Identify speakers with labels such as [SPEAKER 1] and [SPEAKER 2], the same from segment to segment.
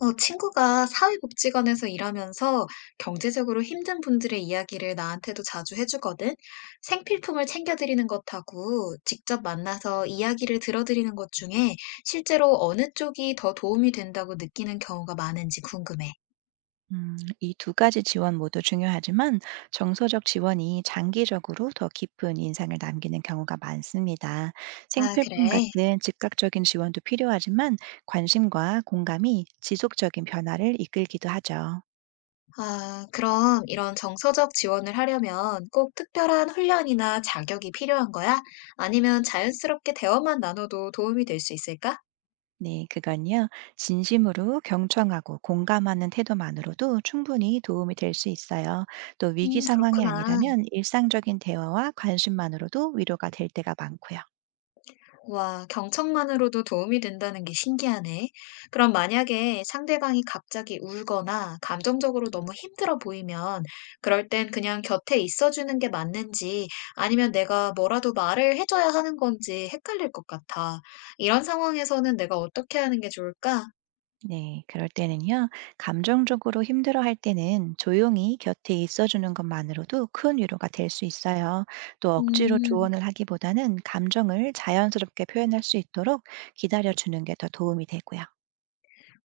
[SPEAKER 1] 친구가 사회복지관에서 일하면서 경제적으로 힘든 분들의 이야기를 나한테도 자주 해주거든. 생필품을 챙겨드리는 것하고 직접 만나서 이야기를 들어드리는 것 중에 실제로 어느 쪽이 더 도움이 된다고 느끼는 경우가 많은지 궁금해.
[SPEAKER 2] 이 두 가지 지원 모두 중요하지만 정서적 지원이 장기적으로 더 깊은 인상을 남기는 경우가 많습니다.
[SPEAKER 1] 아, 그래.
[SPEAKER 2] 생필품 같은 즉각적인 지원도 필요하지만 관심과 공감이 지속적인 변화를 이끌기도 하죠.
[SPEAKER 1] 아, 그럼 이런 정서적 지원을 하려면 꼭 특별한 훈련이나 자격이 필요한 거야? 아니면 자연스럽게 대화만 나눠도 도움이 될 수 있을까?
[SPEAKER 2] 네, 그건요. 진심으로 경청하고 공감하는 태도만으로도 충분히 도움이 될 수 있어요. 또 위기 상황이
[SPEAKER 1] 그렇구나.
[SPEAKER 2] 아니라면 일상적인 대화와 관심만으로도 위로가 될 때가 많고요.
[SPEAKER 1] 와, 경청만으로도 도움이 된다는 게 신기하네. 그럼 만약에 상대방이 갑자기 울거나 감정적으로 너무 힘들어 보이면 그럴 땐 그냥 곁에 있어주는 게 맞는지 아니면 내가 뭐라도 말을 해줘야 하는 건지 헷갈릴 것 같아. 이런 상황에서는 내가 어떻게 하는 게 좋을까?
[SPEAKER 2] 네, 그럴 때는요, 감정적으로 힘들어할 때는 조용히 곁에 있어주는 것만으로도 큰 위로가 될 수 있어요. 또 억지로
[SPEAKER 1] 음.
[SPEAKER 2] 조언을 하기보다는 감정을 자연스럽게 표현할 수 있도록 기다려주는 게 더 도움이 되고요.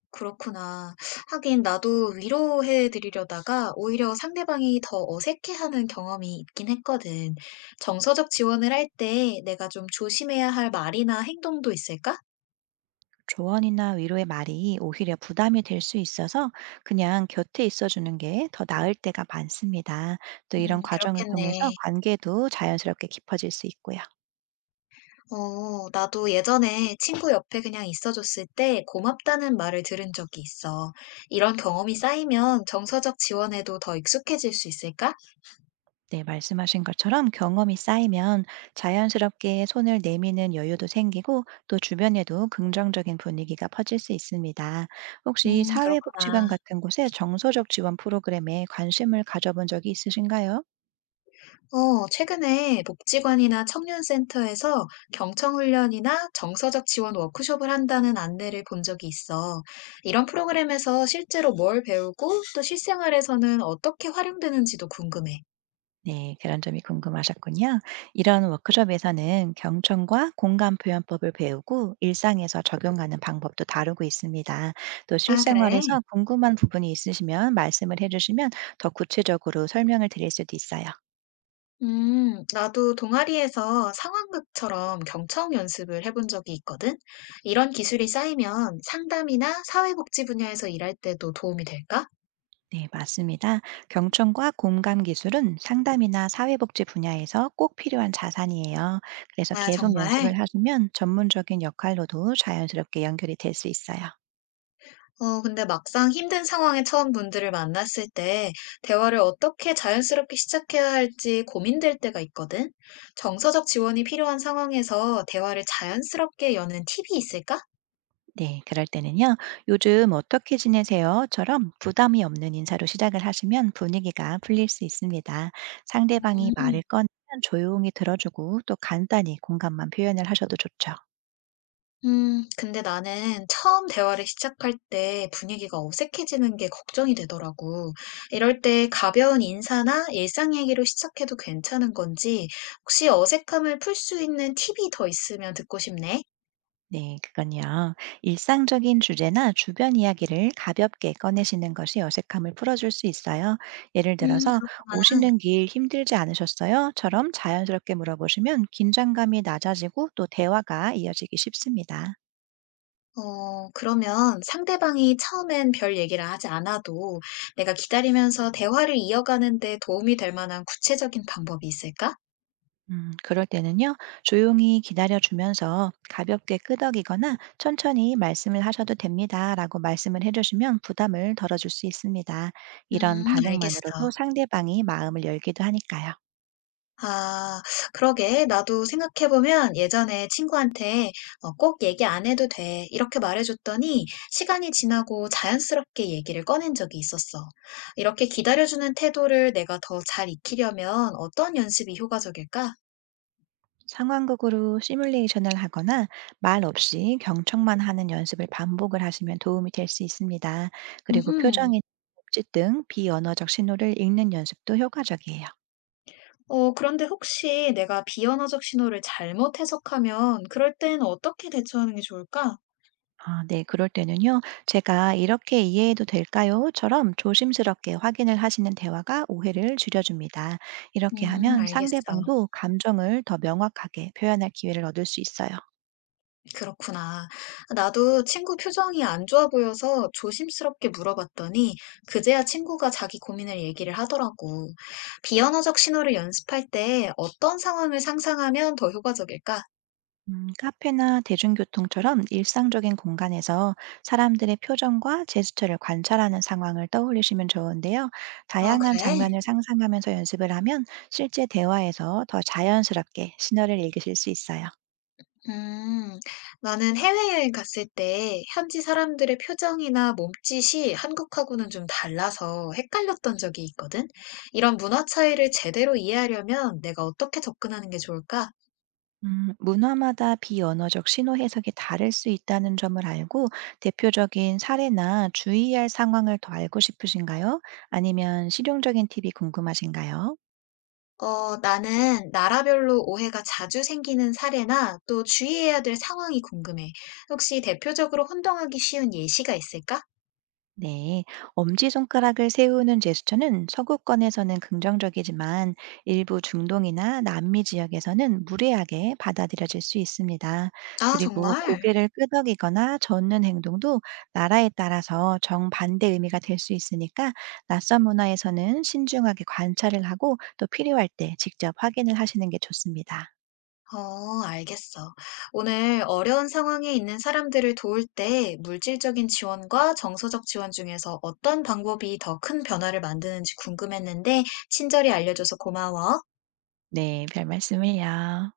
[SPEAKER 1] 그렇구나. 하긴 나도 위로해 드리려다가 오히려 상대방이 더 어색해하는 경험이 있긴 했거든. 정서적 지원을 할 때 내가 좀 조심해야 할 말이나 행동도 있을까?
[SPEAKER 2] 조언이나 위로의 말이 오히려 부담이 될 수 있어서 그냥 곁에 있어주는 게 더 나을 때가 많습니다. 또 이런 과정을 통해서
[SPEAKER 1] 그렇겠네.
[SPEAKER 2] 관계도 자연스럽게 깊어질 수 있고요.
[SPEAKER 1] 나도 예전에 친구 옆에 그냥 있어줬을 때 고맙다는 말을 들은 적이 있어. 이런 경험이 쌓이면 정서적 지원에도 더 익숙해질 수 있을까?
[SPEAKER 2] 네, 말씀하신 것처럼 경험이 쌓이면 자연스럽게 손을 내미는 여유도 생기고 또 주변에도 긍정적인 분위기가 퍼질 수 있습니다. 혹시
[SPEAKER 1] 음, 그렇구나.
[SPEAKER 2] 사회복지관 같은 곳의 정서적 지원 프로그램에 관심을 가져본 적이 있으신가요?
[SPEAKER 1] 최근에 복지관이나 청년센터에서 경청훈련이나 정서적 지원 워크숍을 한다는 안내를 본 적이 있어. 이런 프로그램에서 실제로 뭘 배우고 또 실생활에서는 어떻게 활용되는지도 궁금해.
[SPEAKER 2] 네, 그런 점이 궁금하셨군요. 이런 워크숍에서는 경청과 공감 표현법을 배우고 일상에서 적용하는 방법도 다루고 있습니다. 또
[SPEAKER 1] 아, 그래?
[SPEAKER 2] 실생활에서 궁금한 부분이 있으시면 말씀을 해주시면 더 구체적으로 설명을 드릴 수도 있어요.
[SPEAKER 1] 나도 동아리에서 상황극처럼 경청 연습을 해본 적이 있거든. 이런 기술이 쌓이면 상담이나 사회복지 분야에서 일할 때도 도움이 될까?
[SPEAKER 2] 네, 맞습니다. 경청과 공감 기술은 상담이나 사회복지 분야에서 꼭 필요한 자산이에요. 그래서
[SPEAKER 1] 아,
[SPEAKER 2] 계속
[SPEAKER 1] 정말?
[SPEAKER 2] 연습을 하시면 전문적인 역할로도 자연스럽게 연결이 될 수 있어요.
[SPEAKER 1] 근데 막상 힘든 상황에 처한 분들을 만났을 때 대화를 어떻게 자연스럽게 시작해야 할지 고민될 때가 있거든. 정서적 지원이 필요한 상황에서 대화를 자연스럽게 여는 팁이 있을까?
[SPEAKER 2] 네, 그럴 때는요. 요즘 어떻게 지내세요?처럼 부담이 없는 인사로 시작을 하시면 분위기가 풀릴 수 있습니다. 상대방이
[SPEAKER 1] 음,
[SPEAKER 2] 말을 꺼내면 조용히 들어주고 또 간단히 공감만 표현을 하셔도 좋죠.
[SPEAKER 1] 근데 나는 처음 대화를 시작할 때 분위기가 어색해지는 게 걱정이 되더라고. 이럴 때 가벼운 인사나 일상 얘기로 시작해도 괜찮은 건지, 혹시 어색함을 풀 수 있는 팁이 더 있으면 듣고 싶네.
[SPEAKER 2] 네, 그건요. 일상적인 주제나 주변 이야기를 가볍게 꺼내시는 것이 어색함을 풀어줄 수 있어요. 예를
[SPEAKER 1] 음,
[SPEAKER 2] 들어서,
[SPEAKER 1] 그렇구나.
[SPEAKER 2] 오시는 길 힘들지 않으셨어요? 처럼 자연스럽게 물어보시면 긴장감이 낮아지고 또 대화가 이어지기 쉽습니다.
[SPEAKER 1] 어 그러면 상대방이 처음엔 별 얘기를 하지 않아도 내가 기다리면서 대화를 이어가는 데 도움이 될 만한 구체적인 방법이 있을까?
[SPEAKER 2] 그럴 때는요, 조용히 기다려주면서 가볍게 끄덕이거나 천천히 말씀을 하셔도 됩니다. 라고 말씀을 해주시면 부담을 덜어줄 수 있습니다. 이런
[SPEAKER 1] 알겠어.
[SPEAKER 2] 반응만으로도 상대방이 마음을 열기도 하니까요.
[SPEAKER 1] 아, 그러게. 나도 생각해보면 예전에 친구한테 꼭 얘기 안 해도 돼. 이렇게 말해줬더니 시간이 지나고 자연스럽게 얘기를 꺼낸 적이 있었어. 이렇게 기다려주는 태도를 내가 더 잘 익히려면 어떤 연습이 효과적일까?
[SPEAKER 2] 상황극으로 시뮬레이션을 하거나 말 없이 경청만 하는 연습을 반복을 하시면 도움이 될 수 있습니다. 그리고
[SPEAKER 1] 음
[SPEAKER 2] 표정이나 몸짓 등 비언어적 신호를 읽는 연습도 효과적이에요.
[SPEAKER 1] 어 그런데 혹시 내가 비언어적 신호를 잘못 해석하면 그럴 땐 어떻게 대처하는 게 좋을까?
[SPEAKER 2] 아, 네, 그럴 때는요. 제가 이렇게 이해해도 될까요?처럼 조심스럽게 확인을 하시는 대화가 오해를 줄여줍니다. 이렇게 하면
[SPEAKER 1] 알겠어.
[SPEAKER 2] 상대방도 감정을 더 명확하게 표현할 기회를 얻을 수 있어요.
[SPEAKER 1] 그렇구나. 나도 친구 표정이 안 좋아 보여서 조심스럽게 물어봤더니 그제야 친구가 자기 고민을 얘기를 하더라고. 비언어적 신호를 연습할 때 어떤 상황을 상상하면 더 효과적일까?
[SPEAKER 2] 카페나 대중교통처럼 일상적인 공간에서 사람들의 표정과 제스처를 관찰하는 상황을 떠올리시면 좋은데요.
[SPEAKER 1] 아,
[SPEAKER 2] 다양한
[SPEAKER 1] 그래?
[SPEAKER 2] 장면을 상상하면서 연습을 하면 실제 대화에서 더 자연스럽게 신호를 읽으실 수 있어요.
[SPEAKER 1] 음, 나는 해외여행 갔을 때 현지 사람들의 표정이나 몸짓이 한국하고는 좀 달라서 헷갈렸던 적이 있거든. 이런 문화 차이를 제대로 이해하려면 내가 어떻게 접근하는 게 좋을까?
[SPEAKER 2] 문화마다 비언어적 신호 해석이 다를 수 있다는 점을 알고 대표적인 사례나 주의할 상황을 더 알고 싶으신가요? 아니면 실용적인 팁이 궁금하신가요?
[SPEAKER 1] 나는 나라별로 오해가 자주 생기는 사례나 또 주의해야 될 상황이 궁금해. 혹시 대표적으로 혼동하기 쉬운 예시가 있을까?
[SPEAKER 2] 네, 엄지손가락을 세우는 제스처는 서구권에서는 긍정적이지만 일부 중동이나 남미 지역에서는 무례하게 받아들여질 수 있습니다.
[SPEAKER 1] 아,
[SPEAKER 2] 그리고
[SPEAKER 1] 정말?
[SPEAKER 2] 고개를 끄덕이거나 젓는 행동도 나라에 따라서 정반대 의미가 될 수 있으니까 낯선 문화에서는 신중하게 관찰을 하고 또 필요할 때 직접 확인을 하시는 게 좋습니다.
[SPEAKER 1] 어, 알겠어. 오늘 어려운 상황에 있는 사람들을 도울 때 물질적인 지원과 정서적 지원 중에서 어떤 방법이 더 큰 변화를 만드는지 궁금했는데, 친절히 알려줘서 고마워.
[SPEAKER 2] 네, 별 말씀을요.